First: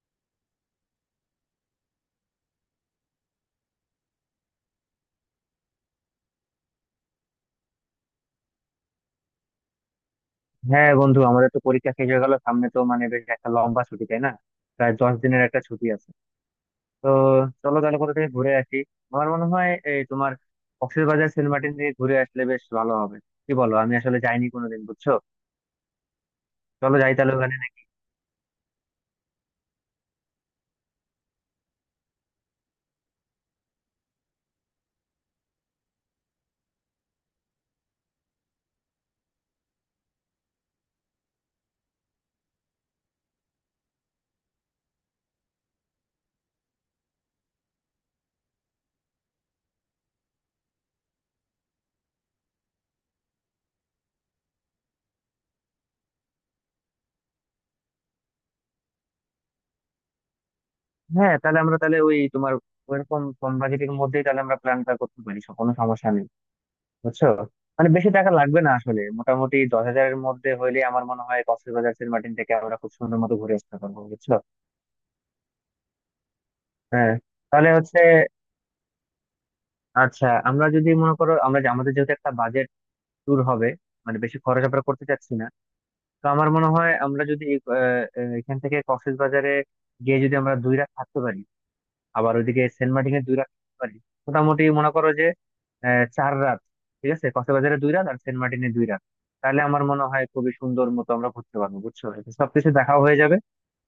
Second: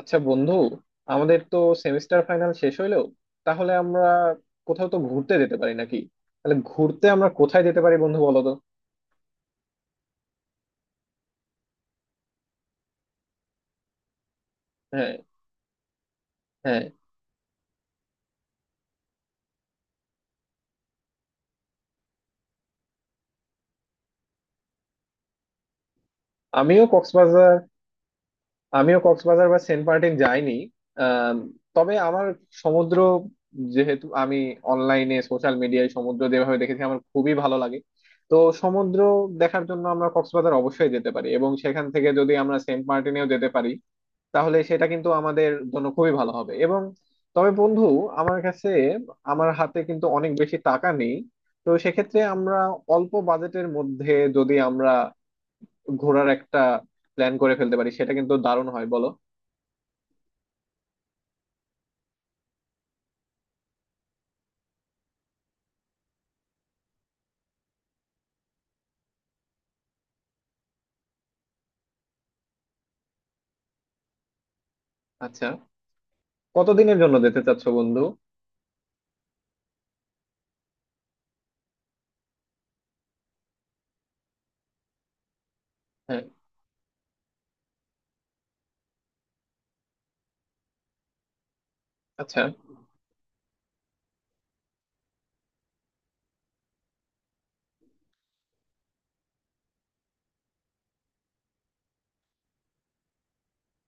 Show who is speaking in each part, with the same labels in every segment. Speaker 1: আচ্ছা বন্ধু, আমাদের তো সেমিস্টার ফাইনাল শেষ হইলো। তাহলে আমরা কোথাও তো ঘুরতে যেতে পারি নাকি? তাহলে ঘুরতে আমরা কোথায় যেতে পারি বন্ধু, বলো তো।
Speaker 2: হ্যাঁ বন্ধু, আমাদের তো পরীক্ষা শেষ হয়ে গেল। সামনে তো বেশ একটা লম্বা ছুটি, তাই না? প্রায়
Speaker 1: হ্যাঁ,
Speaker 2: 10 দিনের একটা ছুটি আছে।
Speaker 1: হ্যাঁ,
Speaker 2: তো চলো তাহলে কোথা থেকে ঘুরে আসি। আমার মনে হয় এই তোমার কক্সবাজার, সেন্ট মার্টিন দিয়ে ঘুরে আসলে বেশ ভালো হবে, কি বলো? আমি আসলে যাইনি কোনোদিন, বুঝছো।
Speaker 1: আমিও
Speaker 2: চলো যাই তাহলে
Speaker 1: কক্সবাজার,
Speaker 2: ওখানে।
Speaker 1: আমিও কক্সবাজার বা সেন্ট মার্টিন যাইনি। আম, তবে আমার সমুদ্র, যেহেতু আমি অনলাইনে সোশ্যাল মিডিয়ায় সমুদ্র যেভাবে দেখেছি আমার খুবই ভালো লাগে। তো সমুদ্র দেখার জন্য আমরা কক্সবাজার অবশ্যই যেতে পারি, এবং সেখান থেকে যদি আমরা সেন্ট মার্টিনেও যেতে পারি তাহলে সেটা কিন্তু আমাদের জন্য খুবই ভালো হবে। এবং তবে বন্ধু, আমার কাছে আমার হাতে কিন্তু অনেক বেশি টাকা নেই। তো সেক্ষেত্রে আমরা, অল্প বাজেটের মধ্যে যদি আমরা ঘোরার একটা প্ল্যান করে ফেলতে পারি সেটা কিন্তু দারুণ হয়, বলো।
Speaker 2: হ্যাঁ, তাহলে আমরা তাহলে ওই তোমার ওইরকম কম বাজেটের মধ্যেই তাহলে আমরা প্ল্যানটা করতে পারি, সব, কোনো সমস্যা নেই, বুঝছো। বেশি টাকা লাগবে না আসলে। মোটামুটি 10 হাজারের মধ্যে হইলে আমার মনে হয় কক্সবাজার, সেন্ট মার্টিন থেকে আমরা খুব সুন্দর মতো ঘুরে আসতে পারবো, বুঝছো।
Speaker 1: আচ্ছা, কতদিনের
Speaker 2: হ্যাঁ,
Speaker 1: জন্য যেতে চাচ্ছ
Speaker 2: তাহলে হচ্ছে,
Speaker 1: বন্ধু?
Speaker 2: আচ্ছা, আমরা যদি মনে করো, আমরা আমাদের যেহেতু একটা বাজেট ট্যুর হবে, বেশি খরচ আমরা করতে চাচ্ছি না।
Speaker 1: হ্যাঁ,
Speaker 2: তো আমার মনে হয় আমরা যদি আহ, আহ, এখান থেকে কক্সবাজারে গিয়ে যদি আমরা 2 রাত থাকতে পারি, আবার
Speaker 1: আচ্ছা,
Speaker 2: ওইদিকে সেন্ট মার্টিনে 2 রাত থাকতে পারি, মোটামুটি মনে করো যে 4 রাত। ঠিক আছে, কক্সবাজারে 2 রাত আর সেন্ট মার্টিনে 2 রাত। তাহলে আমার মনে হয় খুবই সুন্দর মতো আমরা ঘুরতে পারবো, বুঝছো। এতে সবকিছু দেখাও হয়ে যাবে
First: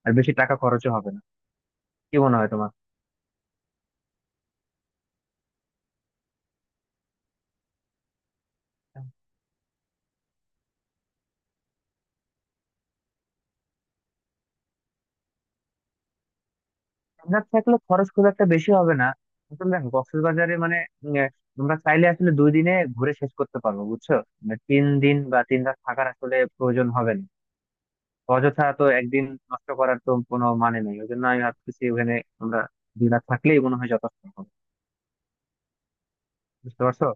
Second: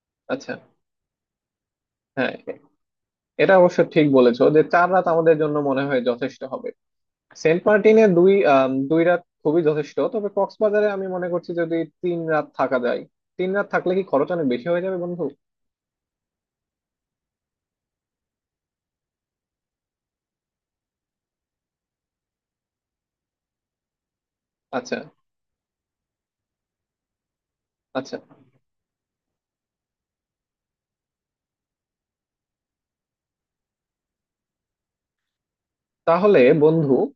Speaker 2: আর বেশি
Speaker 1: আচ্ছা,
Speaker 2: টাকা খরচও হবে না। কি
Speaker 1: হ্যাঁ
Speaker 2: মনে হয় তোমার?
Speaker 1: এটা অবশ্য ঠিক বলেছো যে 4 রাত আমাদের জন্য মনে হয় যথেষ্ট হবে। সেন্ট মার্টিনে দুই রাত খুবই যথেষ্ট, তবে কক্সবাজারে আমি মনে করছি যদি 3 রাত থাকা যায়। তিন রাত থাকলে কি খরচ অনেক বেশি হয়ে যাবে বন্ধু?
Speaker 2: আমরা থাকলে খরচ খুব একটা বেশি হবে না। আসলে দেখো, কক্সবাজারে উম, আহ, তোমরা চাইলে আসলে 2 দিনে ঘুরে শেষ করতে পারবো, বুঝছো। তিন
Speaker 1: আচ্ছা,
Speaker 2: দিন বা 3 রাত থাকার আসলে প্রয়োজন হবে না।
Speaker 1: আচ্ছা,
Speaker 2: অযথা তো একদিন নষ্ট করার তো কোনো মানে নেই। ওই জন্য আমি ভাবতেছি ওখানে আমরা 2 রাত থাকলেই মনে হয় যথেষ্ট হবে।
Speaker 1: তাহলে
Speaker 2: বুঝতে
Speaker 1: বন্ধু,
Speaker 2: পারছো?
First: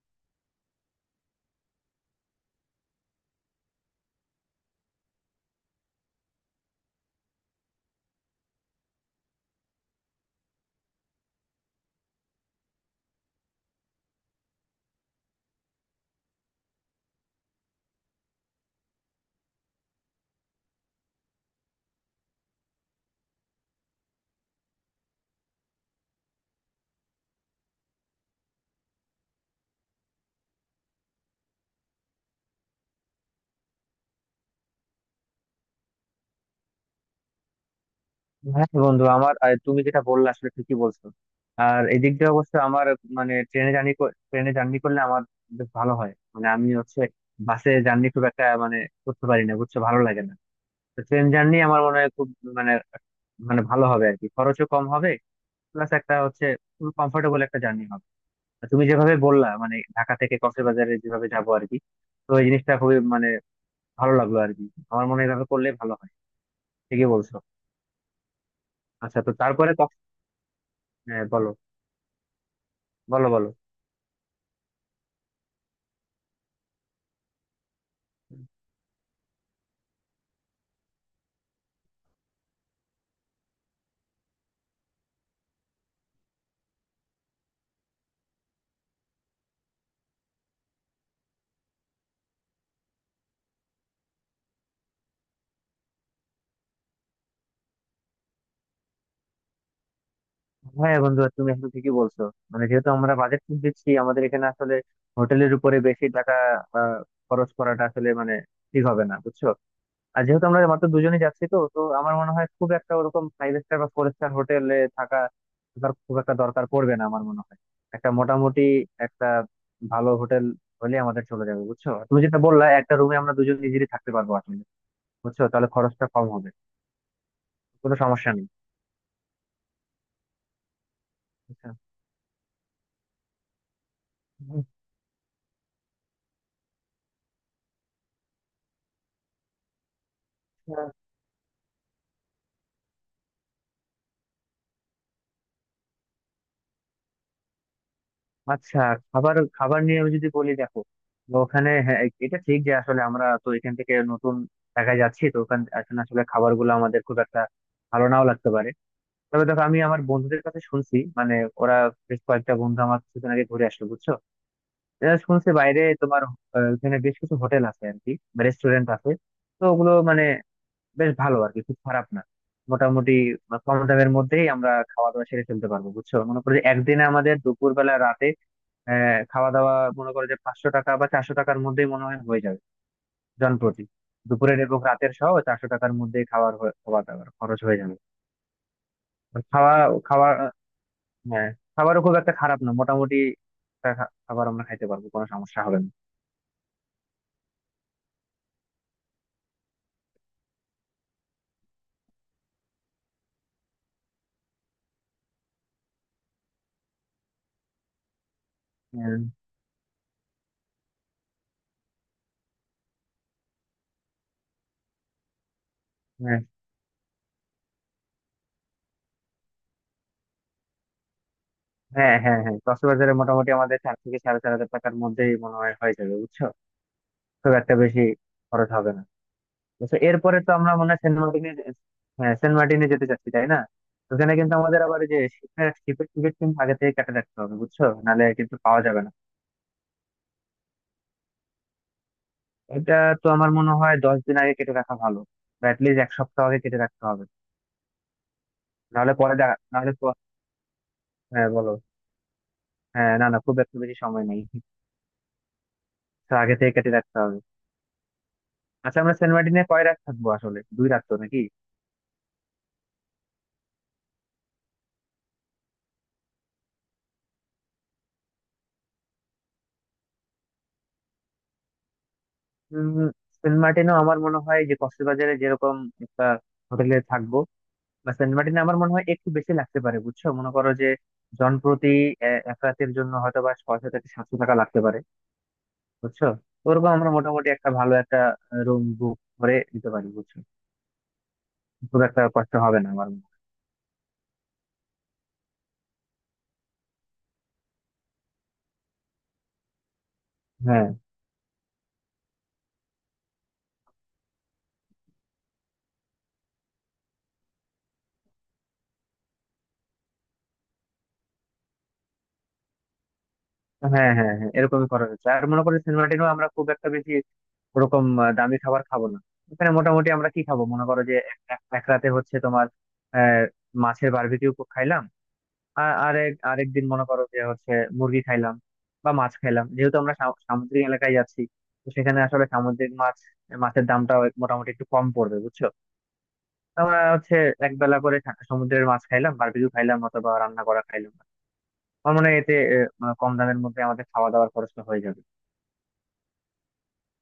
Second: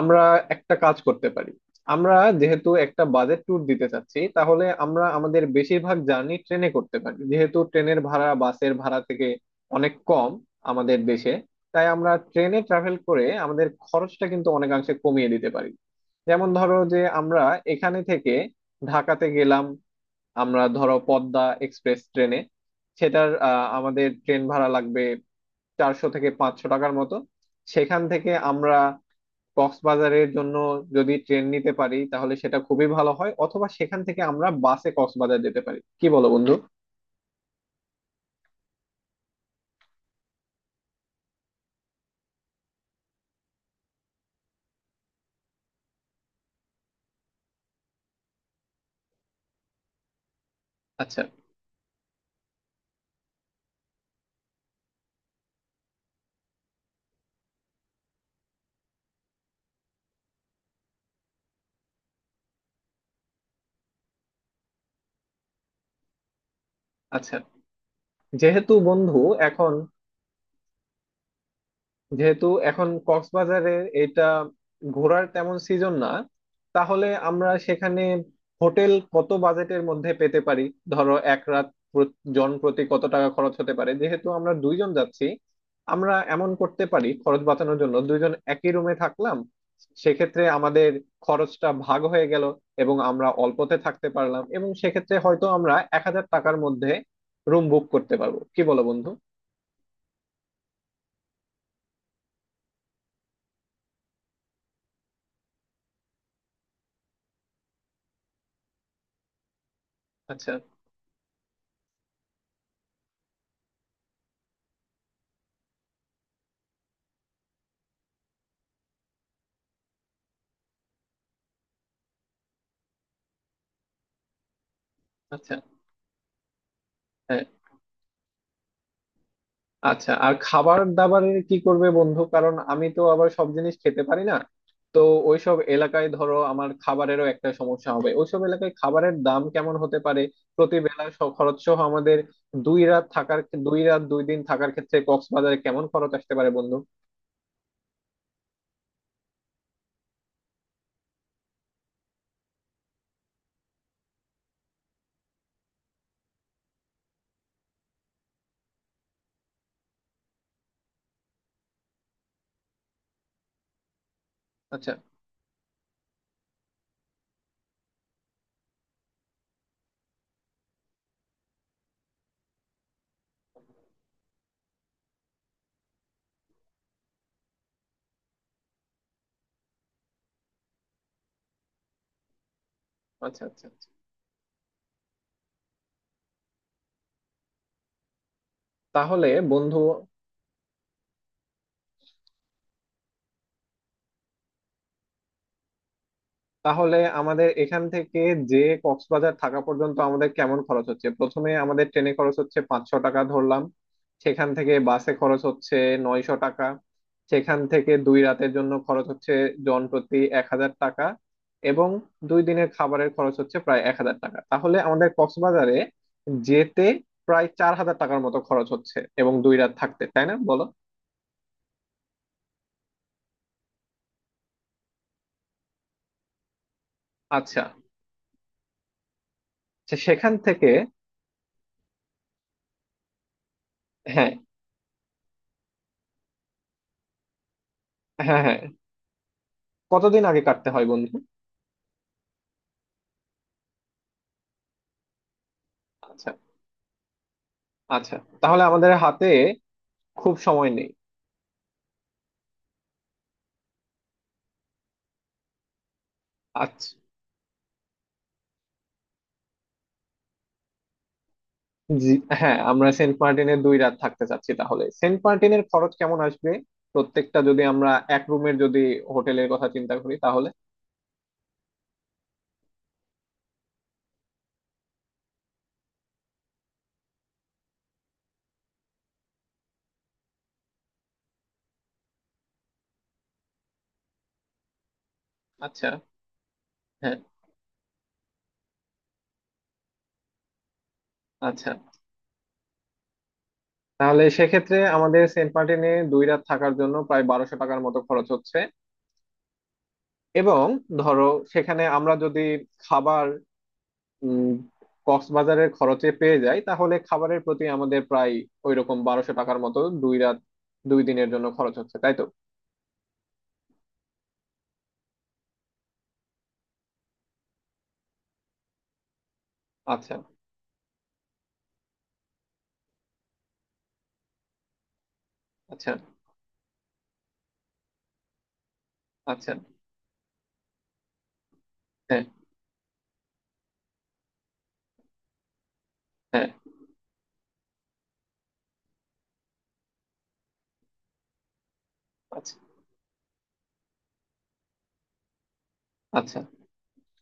Speaker 1: আমরা একটা কাজ করতে পারি। আমরা যেহেতু একটা বাজেট ট্যুর দিতে চাচ্ছি, তাহলে আমরা আমাদের বেশিরভাগ জার্নি ট্রেনে করতে পারি, যেহেতু ট্রেনের ভাড়া বাসের ভাড়া থেকে অনেক কম আমাদের দেশে। তাই আমরা ট্রেনে ট্রাভেল করে আমাদের খরচটা কিন্তু অনেকাংশে কমিয়ে দিতে পারি। যেমন ধরো যে আমরা এখানে থেকে ঢাকাতে গেলাম, আমরা ধরো পদ্মা এক্সপ্রেস ট্রেনে, সেটার আমাদের ট্রেন ভাড়া লাগবে 400 থেকে 500 টাকার মতো। সেখান থেকে আমরা কক্সবাজারের জন্য যদি ট্রেন নিতে পারি তাহলে সেটা খুবই ভালো হয়, অথবা সেখান থেকে আমরা বাসে কক্সবাজার যেতে পারি। কি বলো বন্ধু?
Speaker 2: হ্যাঁ বন্ধু, আমার তুমি যেটা বললে আসলে ঠিকই বলছো। আর এদিক দিয়ে অবশ্য আমার, মানে ট্রেনে জার্নি ট্রেনে জার্নি করলে আমার বেশ ভালো হয়। আমি হচ্ছে বাসে জার্নি খুব একটা করতে পারি না, বুঝছো, ভালো লাগে না। তো
Speaker 1: আচ্ছা,
Speaker 2: ট্রেন জার্নি আমার মনে হয় খুব মানে মানে ভালো হবে আর কি, খরচও কম হবে। প্লাস একটা হচ্ছে, খুব কমফোর্টেবল একটা জার্নি হবে। আর তুমি যেভাবে বললা, ঢাকা থেকে কক্সবাজারে যেভাবে যাবো আর কি, তো এই জিনিসটা খুবই ভালো লাগলো আর কি। আমার মনে হয় এভাবে করলে ভালো হয়, ঠিকই বলছো।
Speaker 1: আচ্ছা, যেহেতু বন্ধু
Speaker 2: আচ্ছা, তো তারপরে
Speaker 1: এখন
Speaker 2: হ্যাঁ বলো,
Speaker 1: যেহেতু এখন
Speaker 2: বলো, বলো।
Speaker 1: কক্সবাজারে এটা ঘোরার তেমন সিজন না, তাহলে আমরা সেখানে হোটেল কত বাজেটের মধ্যে পেতে পারি? ধরো 1 রাত, জন প্রতি কত টাকা খরচ হতে পারে? যেহেতু আমরা 2 জন যাচ্ছি, আমরা এমন করতে পারি, খরচ বাঁচানোর জন্য 2 জন একই রুমে থাকলাম, সেক্ষেত্রে আমাদের খরচটা ভাগ হয়ে গেল, এবং আমরা অল্পতে থাকতে পারলাম, এবং সেক্ষেত্রে হয়তো আমরা 1000 টাকার মধ্যে রুম বুক করতে পারবো। কি বলো বন্ধু?
Speaker 2: হ্যাঁ বন্ধু, তুমি এখন ঠিকই বলছো। যেহেতু আমরা বাজেট দিচ্ছি, আমাদের এখানে আসলে হোটেলের উপরে বেশি টাকা আহ, খরচ করাটা আসলে ঠিক হবে না, বুঝছো। আর যেহেতু
Speaker 1: আচ্ছা,
Speaker 2: আমরা মাত্র দুজনেই যাচ্ছি, তো তো আমার মনে হয় খুব একটা ওরকম ফাইভ স্টার বা ফোর স্টার হোটেলে থাকা থাকার খুব একটা দরকার পড়বে না আমার মনে হয়। একটা মোটামুটি একটা ভালো হোটেল হলে আমাদের চলে যাবে, বুঝছো। আর তুমি যেটা বললা, একটা রুমে আমরা দুজন ইজিলি থাকতে পারবো আসলে, বুঝছো।
Speaker 1: আচ্ছা,
Speaker 2: তাহলে খরচটা কম হবে,
Speaker 1: হ্যাঁ।
Speaker 2: কোনো সমস্যা নেই।
Speaker 1: আচ্ছা, আর খাবার দাবারের কি
Speaker 2: আচ্ছা
Speaker 1: করবে বন্ধু? কারণ আমি তো আবার সব জিনিস খেতে পারি না। তো ওইসব এলাকায় ধরো আমার খাবারেরও একটা সমস্যা হবে। ওইসব এলাকায় খাবারের দাম কেমন হতে পারে প্রতি
Speaker 2: আচ্ছা
Speaker 1: বেলা খরচ সহ? আমাদের 2 রাত থাকার, 2 রাত 2 দিন থাকার ক্ষেত্রে কক্সবাজারে কেমন খরচ আসতে পারে বন্ধু?
Speaker 2: আচ্ছা, খাবার খাবার নিয়ে আমি যদি বলি, দেখো, তো ওখানে, হ্যাঁ, এটা ঠিক যে আসলে আমরা তো এখান থেকে নতুন জায়গায় যাচ্ছি, তো ওখানে আসলে খাবার গুলো আমাদের খুব একটা ভালো নাও লাগতে পারে। তবে দেখো, আমি আমার বন্ধুদের কাছে শুনছি, ওরা বেশ কয়েকটা বন্ধু আমার কিছুদিন আগে ঘুরে আসলো, বুঝছো।
Speaker 1: আচ্ছা,
Speaker 2: এরা শুনছি বাইরে তোমার ওখানে বেশ কিছু হোটেল আছে আর কি, রেস্টুরেন্ট আছে। তো ওগুলো বেশ ভালো আর কি, খুব খারাপ না। মোটামুটি কম দামের মধ্যেই আমরা খাওয়া দাওয়া সেরে ফেলতে পারবো, বুঝছো। মনে করো যে একদিনে আমাদের দুপুর বেলা, রাতে খাওয়া দাওয়া, মনে করো যে 500 টাকা বা 400 টাকার মধ্যেই মনে হয় হয়ে যাবে।
Speaker 1: আচ্ছা, আচ্ছা,
Speaker 2: জনপ্রতি
Speaker 1: আচ্ছা।
Speaker 2: দুপুরের এবং রাতের সহ 400 টাকার মধ্যে খাওয়া দাওয়ার খরচ হয়ে যাবে।
Speaker 1: তাহলে
Speaker 2: আর খাওয়া
Speaker 1: বন্ধু
Speaker 2: খাওয়া হ্যাঁ, খাবারও খুব একটা খারাপ না। মোটামুটি একটা খাবার আমরা খাইতে পারবো, কোনো সমস্যা হবে না।
Speaker 1: তাহলে আমাদের এখান থেকে, যে, কক্সবাজার থাকা পর্যন্ত আমাদের কেমন খরচ হচ্ছে? প্রথমে আমাদের ট্রেনে খরচ হচ্ছে 500 টাকা ধরলাম, সেখান থেকে বাসে খরচ হচ্ছে 900 টাকা, সেখান থেকে 2 রাতের জন্য খরচ
Speaker 2: হ্যাঁ
Speaker 1: হচ্ছে জন প্রতি 1000 টাকা, এবং 2 দিনের খাবারের খরচ হচ্ছে প্রায় 1000 টাকা। তাহলে আমাদের কক্সবাজারে
Speaker 2: হ্যাঁ
Speaker 1: যেতে প্রায় 4000 টাকার মতো খরচ হচ্ছে এবং 2 রাত থাকতে, তাই না বলো?
Speaker 2: হ্যাঁ হ্যাঁ হ্যাঁ কক্সবাজারে মোটামুটি আমাদের 4 থেকে সাড়ে 4 হাজার টাকার মধ্যেই মনে হয় হয়ে যাবে, বুঝছো। খুব
Speaker 1: আচ্ছা,
Speaker 2: একটা বেশি খরচ হবে না, বুঝছো।
Speaker 1: সেখান
Speaker 2: এরপরে তো
Speaker 1: থেকে,
Speaker 2: আমরা মনে হয় সেন্ট মার্টিনে, হ্যাঁ, সেন্ট মার্টিনে যেতে চাচ্ছি তাই না। ওখানে
Speaker 1: হ্যাঁ,
Speaker 2: কিন্তু আমাদের আবার এই যে শিপের শিপের টিকিট কিন্তু আগে থেকে কেটে রাখতে হবে, বুঝছো, নাহলে
Speaker 1: হ্যাঁ,
Speaker 2: কিন্তু
Speaker 1: হ্যাঁ।
Speaker 2: পাওয়া যাবে না।
Speaker 1: কতদিন আগে কাটতে হয় বন্ধু?
Speaker 2: এটা তো আমার মনে হয় 10 দিন আগে কেটে রাখা ভালো, বা লিস্ট এক
Speaker 1: আচ্ছা,
Speaker 2: সপ্তাহ আগে কেটে রাখতে হবে।
Speaker 1: আচ্ছা, তাহলে আমাদের
Speaker 2: নাহলে
Speaker 1: হাতে
Speaker 2: পরে দেখা
Speaker 1: খুব সময় নেই।
Speaker 2: হ্যাঁ বলো। হ্যাঁ, না না, খুব একটা বেশি সময় নেই, তো আগে থেকে কেটে
Speaker 1: আচ্ছা,
Speaker 2: রাখতে হবে। আচ্ছা, আমরা সেন্ট মার্টিনে কয় রাত থাকবো আসলে, 2 রাত তো নাকি?
Speaker 1: হ্যাঁ, আমরা সেন্ট মার্টিনে 2 রাত থাকতে চাচ্ছি, তাহলে সেন্ট মার্টিনের খরচ কেমন আসবে প্রত্যেকটা? যদি আমরা এক রুমের যদি হোটেলের কথা চিন্তা করি তাহলে
Speaker 2: উম, সেন্ট মার্টিনও আমার মনে হয় যে কক্সবাজারে যেরকম একটা হোটেলে থাকবো, বা সেন্ট মার্টিনে আমার মনে হয় একটু বেশি লাগতে পারে, বুঝছো। মনে করো যে জনপ্রতি এক রাতের জন্য হয়তো বা 600 থেকে 700 টাকা লাগতে পারে,
Speaker 1: আচ্ছা,
Speaker 2: বুঝছো। ওরকম আমরা
Speaker 1: হ্যাঁ,
Speaker 2: মোটামুটি একটা ভালো একটা রুম বুক করে দিতে পারি, বুঝছো।
Speaker 1: আচ্ছা।
Speaker 2: খুব একটা কষ্ট হবে না আমার মনে হয়।
Speaker 1: তাহলে সেক্ষেত্রে আমাদের সেন্ট মার্টিনে দুই রাত থাকার জন্য প্রায় 1200 টাকার মতো খরচ হচ্ছে, এবং
Speaker 2: হ্যাঁ
Speaker 1: ধরো সেখানে আমরা যদি খাবার উম কক্সবাজারের খরচে পেয়ে যাই, তাহলে খাবারের প্রতি আমাদের প্রায় ওইরকম 1200 টাকার মতো 2 রাত 2 দিনের জন্য খরচ হচ্ছে, তাই তো?
Speaker 2: হ্যাঁ হ্যাঁ হ্যাঁ এরকমই করা হচ্ছে। আর মনে করি সেন্ট মার্টিনও আমরা খুব একটা বেশি ওরকম দামি খাবার খাবো না। ওখানে মোটামুটি
Speaker 1: আচ্ছা,
Speaker 2: আমরা কি খাবো, মনে করো যে এক এক- এক রাতে হচ্ছে তোমার আহ, মাছের বারবিকিউ খাইলাম। আর
Speaker 1: আচ্ছা,
Speaker 2: আরেকদিন মনে করো যে হচ্ছে মুরগি খাইলাম বা মাছ
Speaker 1: আচ্ছা,
Speaker 2: খাইলাম, যেহেতু আমরা সামুদ্রিক এলাকায় যাচ্ছি। তো সেখানে
Speaker 1: হ্যাঁ,
Speaker 2: আসলে সামুদ্রিক মাছ, দামটা মোটামুটি একটু কম পড়বে, বুঝছো।
Speaker 1: হ্যাঁ,
Speaker 2: তো আমরা হচ্ছে এক বেলা করে সমুদ্রের মাছ খাইলাম, বারবিকিউ খাইলাম, অথবা রান্না করা খাইলাম। আমার মনে হয়
Speaker 1: আচ্ছা,
Speaker 2: এতে আহ, মানে কম দামের মধ্যে আমাদের খাওয়া দাওয়ার খরচটা হয়ে যাবে।
Speaker 1: আচ্ছা।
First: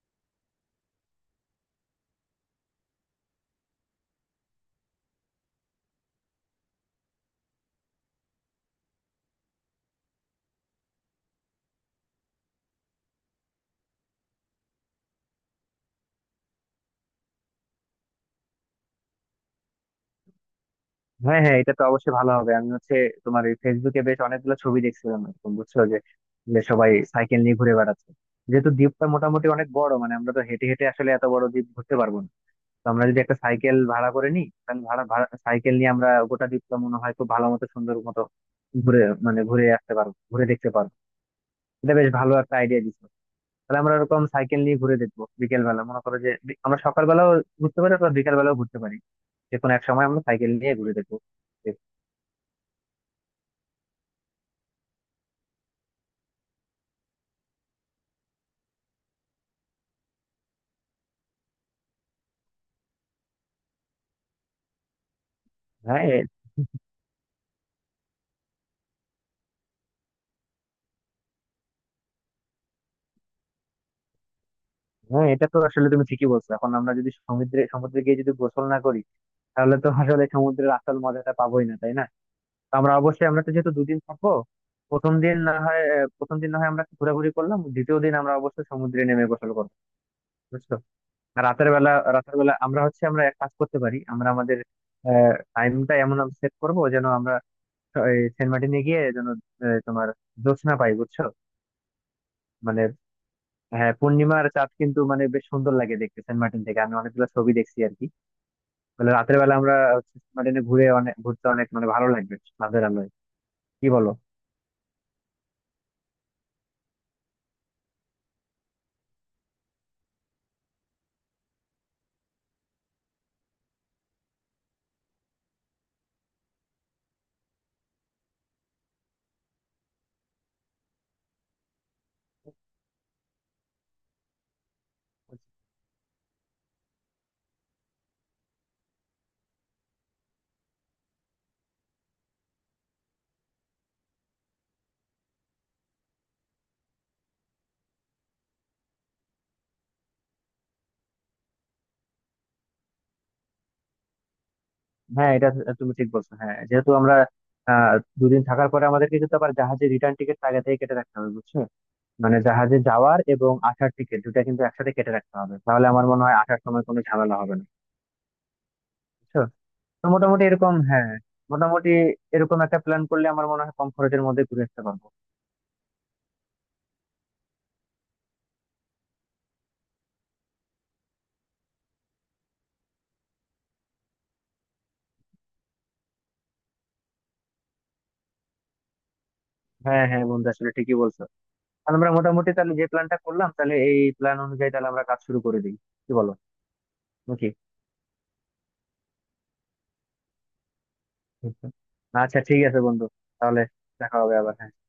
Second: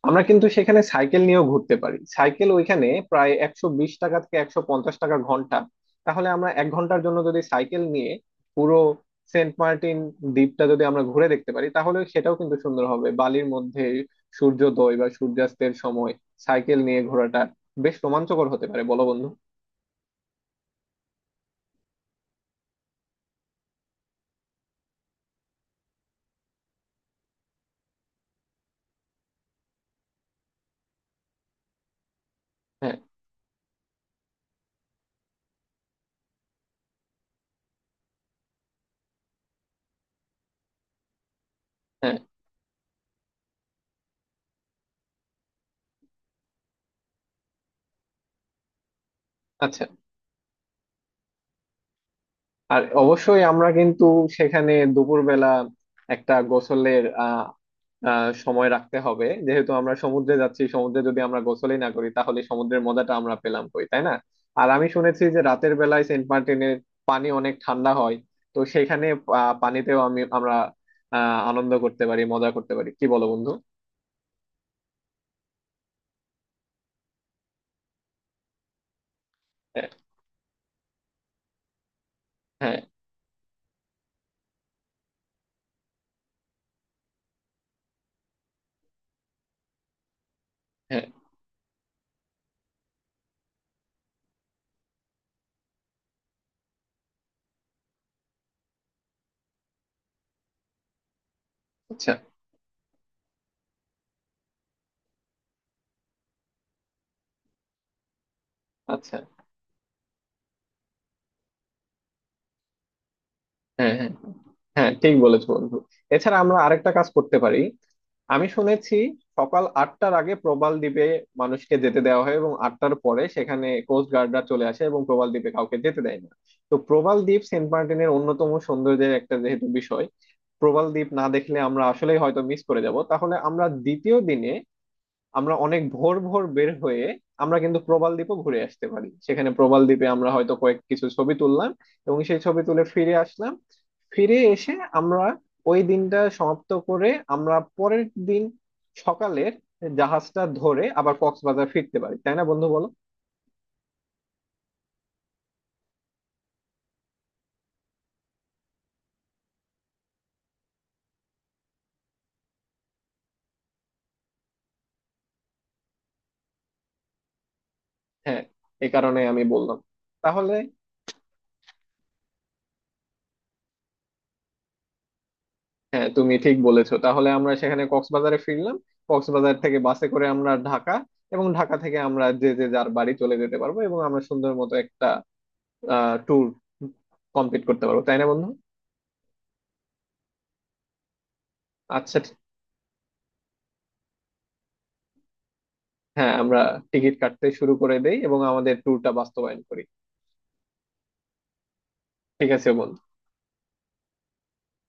Speaker 1: আমরা কিন্তু সেখানে সাইকেল নিয়েও ঘুরতে পারি। সাইকেল ওইখানে প্রায় 120 টাকা থেকে 150 টাকা ঘন্টা। তাহলে আমরা 1 ঘন্টার জন্য যদি সাইকেল নিয়ে পুরো সেন্ট মার্টিন দ্বীপটা যদি আমরা ঘুরে দেখতে পারি তাহলে সেটাও কিন্তু সুন্দর হবে। বালির মধ্যে সূর্যোদয় বা সূর্যাস্তের সময় সাইকেল নিয়ে ঘোরাটা বেশ রোমাঞ্চকর হতে পারে, বলো বন্ধু?
Speaker 2: হ্যাঁ হ্যাঁ, এটা তো অবশ্যই ভালো হবে। আমি হচ্ছে তোমার এই ফেসবুকে বেশ অনেকগুলো ছবি দেখছিলাম এরকম, বুঝছো, যে যে সবাই সাইকেল নিয়ে ঘুরে বেড়াচ্ছে। যেহেতু দ্বীপটা মোটামুটি অনেক বড়, আমরা তো হেঁটে হেঁটে আসলে এত বড় দ্বীপ ঘুরতে পারবো না। তো
Speaker 1: হ্যাঁ,
Speaker 2: আমরা যদি একটা সাইকেল ভাড়া করে নিই, তাহলে ভাড়া ভাড়া সাইকেল নিয়ে আমরা গোটা দ্বীপটা মনে হয় খুব ভালো মতো, সুন্দর মতো ঘুরে ঘুরে আসতে পারবো, ঘুরে দেখতে পারবো। এটা বেশ
Speaker 1: হ্যাঁ,
Speaker 2: ভালো একটা আইডিয়া দিচ্ছ। তাহলে আমরা এরকম সাইকেল নিয়ে ঘুরে দেখবো। বিকেল বেলা, মনে করো যে আমরা সকাল বেলাও ঘুরতে পারি অথবা বিকেল বেলাও ঘুরতে পারি, যে কোনো এক
Speaker 1: আচ্ছা।
Speaker 2: সময় আমরা সাইকেল নিয়ে ঘুরে দেখবো।
Speaker 1: আর অবশ্যই আমরা কিন্তু সেখানে দুপুরবেলা একটা গোসলের আহ আহ সময় রাখতে হবে, যেহেতু আমরা সমুদ্রে যাচ্ছি। সমুদ্রে যদি আমরা গোসলই না করি তাহলে সমুদ্রের মজাটা আমরা পেলাম কই, তাই না? আর আমি শুনেছি যে রাতের বেলায়
Speaker 2: হ্যাঁ
Speaker 1: সেন্ট মার্টিনের পানি অনেক ঠান্ডা হয়। তো সেখানে পানিতেও আমরা আনন্দ করতে পারি, মজা করতে পারি। কি বলো বন্ধু?
Speaker 2: হ্যাঁ, এটা তো আসলে তুমি ঠিকই বলছো। এখন আমরা যদি সমুদ্রে সমুদ্রে গিয়ে যদি গোসল না করি, তাহলে তো
Speaker 1: হ্যাঁ,
Speaker 2: আসলে সমুদ্রের আসল মজাটা পাবোই না তাই না। তো
Speaker 1: হ্যাঁ,
Speaker 2: আমরা অবশ্যই, আমরা তো যেহেতু দুদিন থাকবো, প্রথম দিন না হয় আমরা একটু ঘোরাঘুরি করলাম, দ্বিতীয় দিন আমরা অবশ্যই সমুদ্রে নেমে গোসল করবো, বুঝছো।
Speaker 1: হ্যাঁ,
Speaker 2: আর রাতের বেলা আমরা হচ্ছে আমরা এক কাজ করতে পারি, আমরা আমাদের টাইমটা এমন সেট করবো যেন আমরা এই সেন্ট মার্টিনে গিয়ে যেন তোমার জ্যোৎস্না পাই, বুঝছো।
Speaker 1: আচ্ছা,
Speaker 2: মানে হ্যাঁ, পূর্ণিমার চাঁদ কিন্তু বেশ সুন্দর লাগে দেখতে সেন্ট মার্টিন থেকে, আমি অনেকগুলো ছবি দেখছি আর কি।
Speaker 1: আচ্ছা,
Speaker 2: রাতের বেলা আমরা হচ্ছে মার্টিনে ঘুরে, অনেক ঘুরতে, অনেক ভালো লাগবে রাতের আলোয়, কি
Speaker 1: হ্যাঁ,
Speaker 2: বলো।
Speaker 1: হ্যাঁ, হ্যাঁ ঠিক বলেছো বন্ধু। এছাড়া আমরা আরেকটা কাজ করতে পারি। আমি শুনেছি সকাল 8টার আগে প্রবাল দ্বীপে মানুষকে যেতে দেওয়া হয়, এবং 8টার পরে সেখানে কোস্ট গার্ডরা চলে আসে এবং প্রবাল দ্বীপে কাউকে যেতে দেয় না। তো প্রবাল দ্বীপ সেন্ট মার্টিনের অন্যতম সৌন্দর্যের একটা যেহেতু বিষয়, প্রবাল দ্বীপ না দেখলে আমরা আসলেই হয়তো মিস করে যাব। তাহলে আমরা দ্বিতীয় দিনে আমরা অনেক ভোর ভোর বের হয়ে আমরা কিন্তু প্রবাল দ্বীপও ঘুরে আসতে পারি। সেখানে প্রবাল দ্বীপে আমরা হয়তো কয়েক কিছু ছবি তুললাম এবং সেই ছবি তুলে ফিরে আসলাম। ফিরে এসে আমরা ওই দিনটা সমাপ্ত করে আমরা পরের দিন সকালের জাহাজটা ধরে আবার কক্সবাজার ফিরতে পারি, তাই না বন্ধু, বলো?
Speaker 2: হ্যাঁ, এটা তুমি ঠিক বলছো। হ্যাঁ, যেহেতু আমরা আহ দুদিন থাকার পরে আমাদেরকে কিন্তু আবার জাহাজে রিটার্ন টিকিট আগে থেকে কেটে রাখতে হবে, বুঝছো। জাহাজে যাওয়ার এবং আসার টিকিট দুটা কিন্তু একসাথে কেটে রাখতে হবে, তাহলে আমার মনে হয় আসার সময় কোনো ঝামেলা হবে না,
Speaker 1: হ্যাঁ, এই কারণে আমি
Speaker 2: বুঝছো।
Speaker 1: বললাম।
Speaker 2: তো মোটামুটি
Speaker 1: তাহলে,
Speaker 2: এরকম, হ্যাঁ, মোটামুটি এরকম একটা প্ল্যান করলে আমার মনে হয় কম খরচের মধ্যে ঘুরে আসতে পারবো।
Speaker 1: হ্যাঁ, তুমি ঠিক বলেছো। তাহলে আমরা সেখানে কক্সবাজারে ফিরলাম, কক্সবাজার থেকে বাসে করে আমরা ঢাকা, এবং ঢাকা থেকে আমরা যে যে যার বাড়ি চলে যেতে পারবো, এবং আমরা সুন্দর মতো একটা ট্যুর কমপ্লিট করতে পারবো, তাই না বন্ধু?
Speaker 2: হ্যাঁ হ্যাঁ বন্ধু, আসলে ঠিকই বলছো। তাহলে আমরা
Speaker 1: আচ্ছা,
Speaker 2: মোটামুটি তাহলে যে প্ল্যানটা করলাম, তাহলে এই প্ল্যান অনুযায়ী তাহলে আমরা কাজ শুরু করে দিই, কি বলো,
Speaker 1: হ্যাঁ, আমরা টিকিট কাটতে
Speaker 2: নাকি?
Speaker 1: শুরু করে দেই এবং আমাদের ট্যুরটা বাস্তবায়ন করি।
Speaker 2: আচ্ছা
Speaker 1: ঠিক
Speaker 2: ঠিক
Speaker 1: আছে
Speaker 2: আছে বন্ধু,
Speaker 1: বন্ধু।
Speaker 2: তাহলে দেখা হবে আবার।